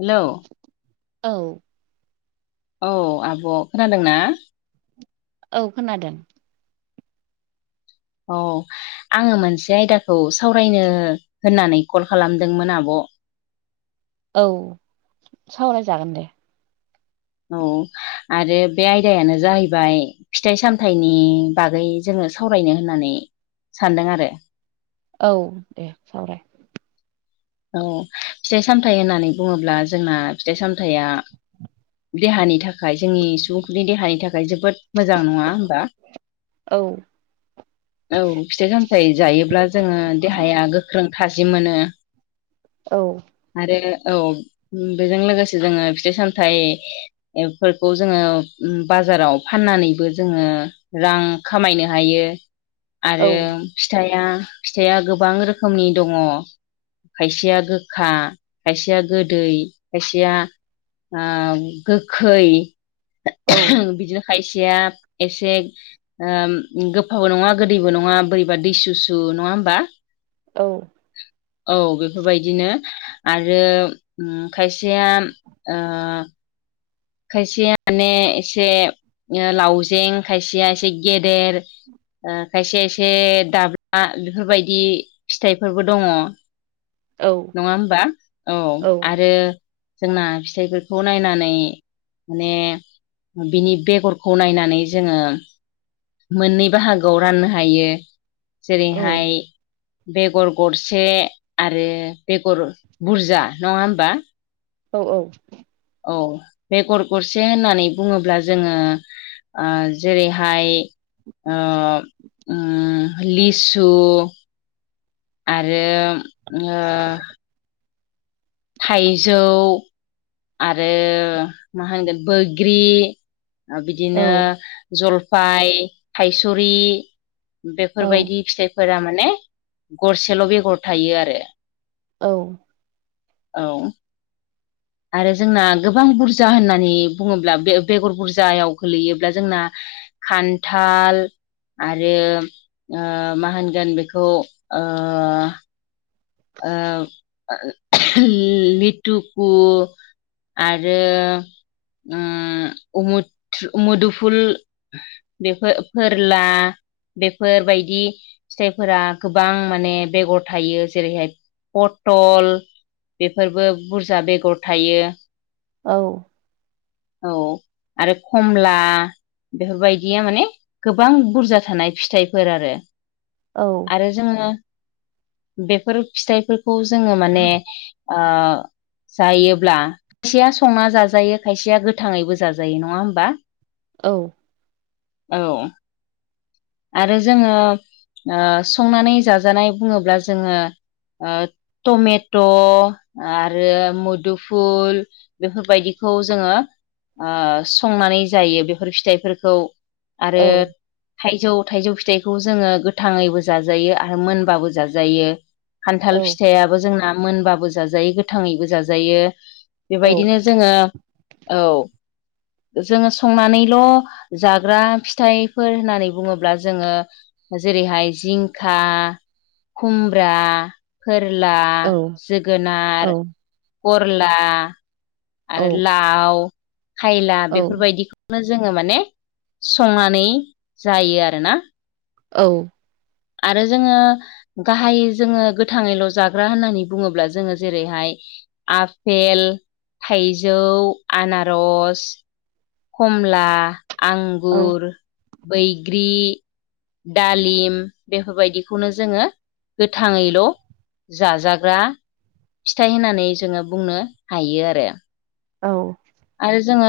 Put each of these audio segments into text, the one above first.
Hello औ औ आब' खोनादोंना औ खोनादों औ आङो मोनसे आयदाखौ सावरायनो होननानै कल खालामदोंमोन आब' औ सावरायजागोन दे औ आरो बे आयदायानो जाहैबाय फिथाइ सामथाइनि बागै जोङो सावरायनो होननानै सानदों आरो औ दे सावराय औ फिथाइ सामथाइ होननानै बुङोब्ला जोंना फिथाइ सामथाया देहानि थाखाय जोंनि सुबुंफोरनि देहानि थाखाय जोबोद मोजां नङा होमबा औ औ फिथाइ सामथाइ जायोब्ला जोङो देहाया गोख्रों थाजिम मोनो औ आरो औ बेजों लोगोसे जोङो फिथाइ सामथाइ बेफोरखौ जोङो बाजाराव फाननानैबो जोङो रां खामायनो हायो औ आरो फिथाया फिथाया गोबां रोखोमनि दङ खायसेया गोखा खायसेया गोदै खायसेया गोखै औ बिदिनो ओ खायसेया एसेसो गोफाबो नङा गोदैबो नङा बोरैबा दैसुसु नङा होमबा? औ। औ बेफोरबादिनो आरो ओम खायसेया ओ खायसेया मान एसे लावजें खायसेया एसे गेदेर ओ खायसे खायसे दाब्ला बेफोरबायदि फिथाइफोरबो दङ। औ नङा होमबा औ आरो जोंना फिथाइफोरखौ नायनानै माने बिनि बेगरखौ नायनानै जोङो मोननै बाहागोआव राननो हायो जेरैहायो बेगर गरसे आरो बेगर बुरजा नङा होमबा? औ औ। औ बेगर गरसे होननानै बुङोब्ला जोङो जेरैहायो आ ओ लिसु आरो थाइजौ आरो मा होनगोन बोग्रि बिदिनो जलफाय थाइसुरि औ बेफोरबायदि फिथाइफोरा माने गरसेल' बेगर थायो आरो। औ। औ। आरो जोंना गोबां बुरजा होननानै बुङोब्ला बे बेगर बुरजायाव गोलैयोब्ला। खान्थाल आरो मा होनगोन बेखौ ओ आ लिथुखौ आरो उमु मुदुफुल बेफोर फोरला बेफोरबायदि फिथाइफोरा गोबां माने बेगर थायो जेरैहाय पटल बेफोरबो बुरजा बेगर थायो। औ। औ आरो खमला। बेफोरबायदिया माने गोबां बुरजा थानाय फिथाइफोर आरो। औ। आरो जोङो बेफोर फिथाइफोरखौ जोङो माने ओ जायोब्ला खायसेया संना जाजायो खायसेया गोथाङैबो जाजायो नङा होमबा? औ। औ। आरो जोङो संनानै जाजानाय बुङोब्ला जोङो। टमेट' आरो मुदुफुल बेफोरबायदिखौ जोङो संनानै जायो बेफोर फिथाइफोरखौओ अ आरो औ औ थाइजौ थाइजौ फिथाइखौ जोङो गोथाङैबो जाजायो आरो मोनबाबो जाजायो। खान्थाल फिथाइयाबो जोंना मोनबाबो जाजायो गोथाङैबो जाजायो बेबादिनो जोङो औ जोङो संनानैल' जाग्रा फिथाइफोर होननानै बुङोब्ला जोङो जेरैहाय जिंखा, खुमब्रा फोरला जोगोनार बरला आरो लाव खायला बेफोरबायदिखौ नो जोङो माने संनानै जायो आरोना। औ आरो जोङो गाहायै जोङो गोथाङैल' जाग्रा होननानै बुङोब्ला जोङो जेरैहाय आपेल थाइजौ आनारस खमला आंगुर बैग्रि दालिम बेफोरबायदिखौनो जोङो गोथाङैल जाजाग्रा फिथाइ होननानै जोङो बुंनो हायो आरो। औ आरो जोङो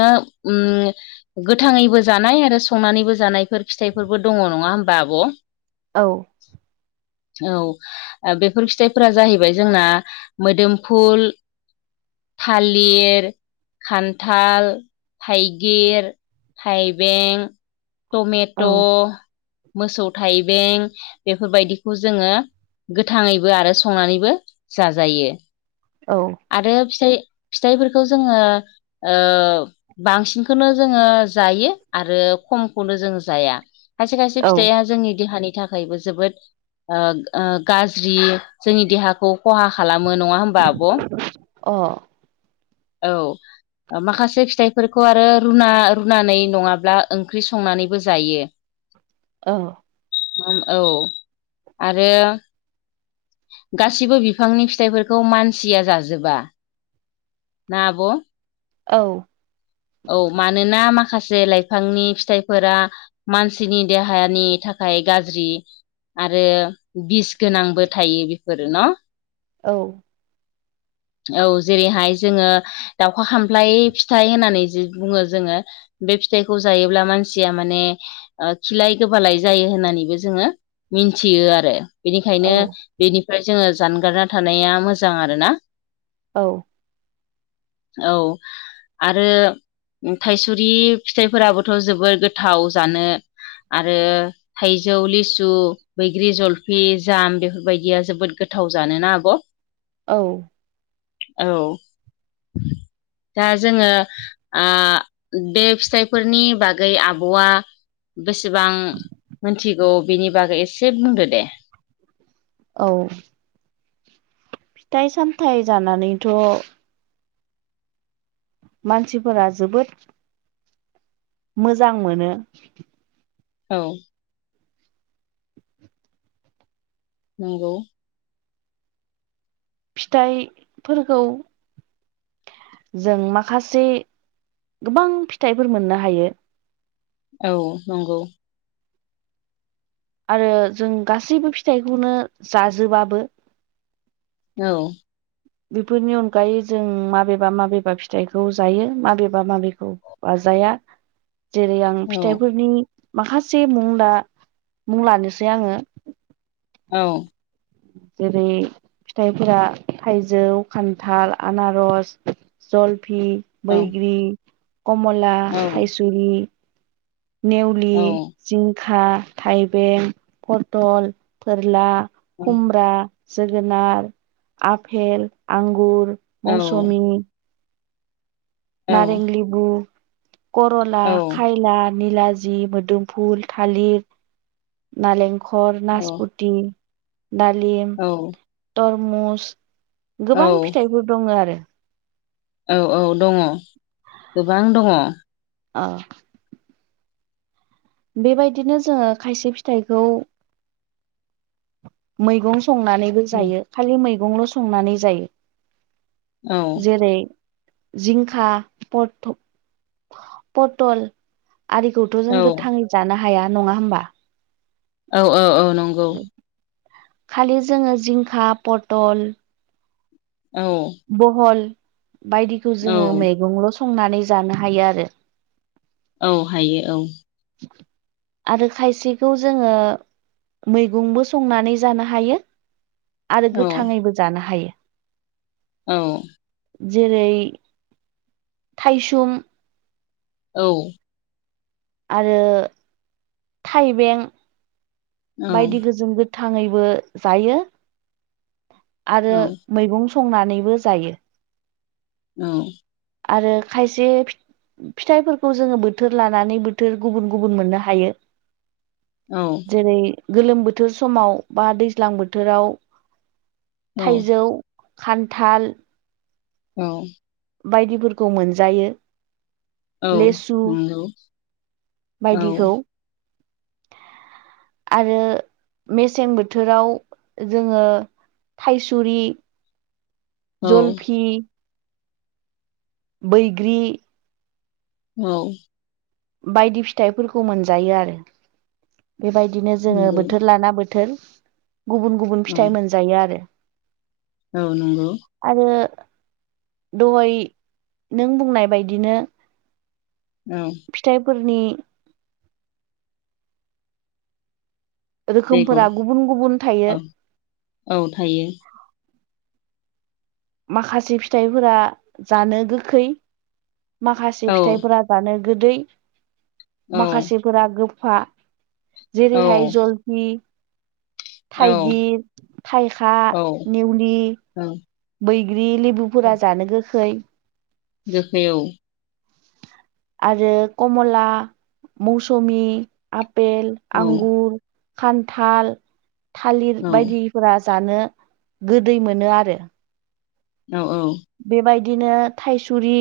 उम गोथाङैबो जानाय आरो स संनानैबो जानायफोर फिथाइफोरबो दङ नङा होमबा आब? औ औ बेफोर फिथाइफोरा जाहैबाय जोंना मोदोमफुल थालिर खान्थाल थाइगिर थाइबें टमेट मोसौ थाइबें बेफोरबायदि खौ जोङो गोथाङैबो आरो संनानैबो जाजायो। औ आरो फिथाइ फिथाइफोरखौ जोङो ओ बांसिनखौनो जोङो जायो आरो खमखौनो जों जाया। खायसे खायसे फिथाइया जोंनि देहानि थाखायबो जोबोद ओ ओ गाज्रि जोंनि देहाखौ खहा खालामो नङा होमबा आब। अ औ ओ माखासे फिथाइफोरखौ आरो रुना रुनानै नङाब्ला ओंख्रि संनानैबो जायो। [inaudible] औ औ आरो गासिबो बिफांनि फिथाइफोरखौ मानसिया जाजोबा ना आब? औ औ मानोना माखासे लाइफांनि फिथाइफोरा मानसिनि देहानि थाखाय गाज्रि आरो बिस गोनांबो थायो बेफोरो न? औ औ जेरैहाय जोङो दाउखा खामफ्लाय फिथाइ होननानै जि बुङो जोङो बे फिथाइखौ जायोब्ला मानसिया माने ओ खिलाय गोबालाय जायो होननानैबो जोङो मिन्थियो आरो। बेनिखायनो बेनिफ्राय जोङो जानगारना थानाया मोजां आरोना। औ औ आरो थाइसुरि फिथाइफोराबोथ जोबोर गोथाव जानो आरो थाइजौ लिसु बैग्रि जलफि जाम बेफोरबायदिया जोबोद गोथाव जानोना आब? [inaudible] औ औ दा जोङो आं बे फिथाइफोरनि बागै आबआ बेसेबां मोनथिगौ बेनि बागै एसे बुंदो दे? औ फिथाइ सामथाइ जानानैथ मानसिफोरा जोबोद मोजां मोनो औ नंगौ फिथाइफोरखौ जों माखासे गोबां फिथाइफोर मोननो हायो औ नंगौ आरो जों गासैबो फिथाइखौनो जाजोबाबो औ बेफोरनि अनगायै जों माबेबा माबेबा फिथाइखौ जायो माबेबा माबेखौ जाया जेरै आं औ फिथाइफोरनि माखासे मुं दा मुं लानोसै आङो औ जेरै फिथाइफोरा थाइजौ, खान्थाल, आनारस, जलफि, औ बैग्रि, कमला, औ थाइसुरि नेवलि, औ जिंखा, थाइबें, पथल, फोरला, खुमब्रा, जोगोनार, आफेल, आंगुर औ मौसमि नारें लेबु करला खायला निला जि मुदुफुल, थालिर, नालेंखर, औ नासपथि दालिम, औ तरमुस गोबां औ फिथाइफोर दङ आरो। औ औ दङ गोबां दङ। अ बेबायदिनो जोङो खायसे फिथाइखौ। मैगं संनानै होजायो खालि मैगंल' संनानै जायो औ जेरै जिंखा पथ' पटल आरिखौथ' जों औ गोथाङै जानो हाया नङा होमबा? औ औ औ नंगौ। खालि जोङो जिंखा, पटल औ बहल बायदिखौ औ जोङो मैगंल' संनानै जानो हायो आरो। औ हायो औ। आरो खायसेखौ जोङो मैगंबो संनानै जानो हायो। आरो औ गोथाङैबो जानो हायो। औ जेरै थाइसुम औ आरो थाइबें औ बायदिखौ जों गोथाङैबो जायो औ आरो मैगं संनानैबो जायो। औ आरो खायसे फिथाइफोरखौ जोङो बोथोर लानानै बोथोर गुबुन गुबुन मोननो हायो। औ जेरै गोलोम बोथोर समाव बा दैज्लां बोथोराव थाइजौ। खान्थाल औ बायदिफोरखौ मोनजायो। औ लेसु नंगौ औ बायदिखौ आरो मेसें बोथोराव जोङो थाइसुरि, जलफि बैग्रि औ बायदि फिथाइफोरखौ मोनजायो आरो। बेबायदिनो जोङो बोथोर लाना बोथोर गुबुन गुबुन फिथाइ मोनजायो आरो। औ नंगौ। आरो दहय नों बुंनाय बायदिनो औ फिथाइफोरनि बेगर रोखोमफोरा गुबुन गुबुन थायो औ औ थायो। माखासे फिथाइफोरा जानो गोखै माखासे औ फिथाइफोरा जानो गोदै औ माखासेफोरा गोफा औ जेरैहाय जल फि औ थाइगिर थाइखा नेवनि बैग्रि लेबुफोरा जानो गोखै गोखै औ आरो कमला मौसुमि आपेल औ आंगुर खान्थाल थालिर औ बायदि फोरा जानो गोदै मोनो आरो औ-औ बेबायदिनो थाइसुरि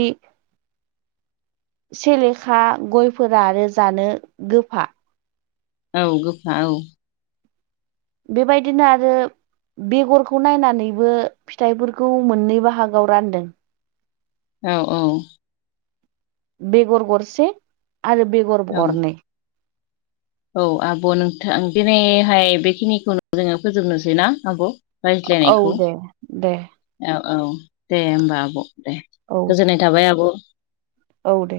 सेलेखा गयफोरा आरो जानो गोफा औ गोखा औ बेबायदिनो आरो बेगरखौ नायनानैबो फिथाइफोरखौ मोननै बाहागोआव रानदों औ-औ बेगर गरसे आरो बेगर औ गरनै औ आब' नोंथां दिनैहाय बेखिनिखौनो जोङो फोजोबनोसै ना आब' औ रायज्लायनायखौ दे दे औ-औ दे होमबा आब' दे औ दे गोजोननाय थाबाय आब' औ दे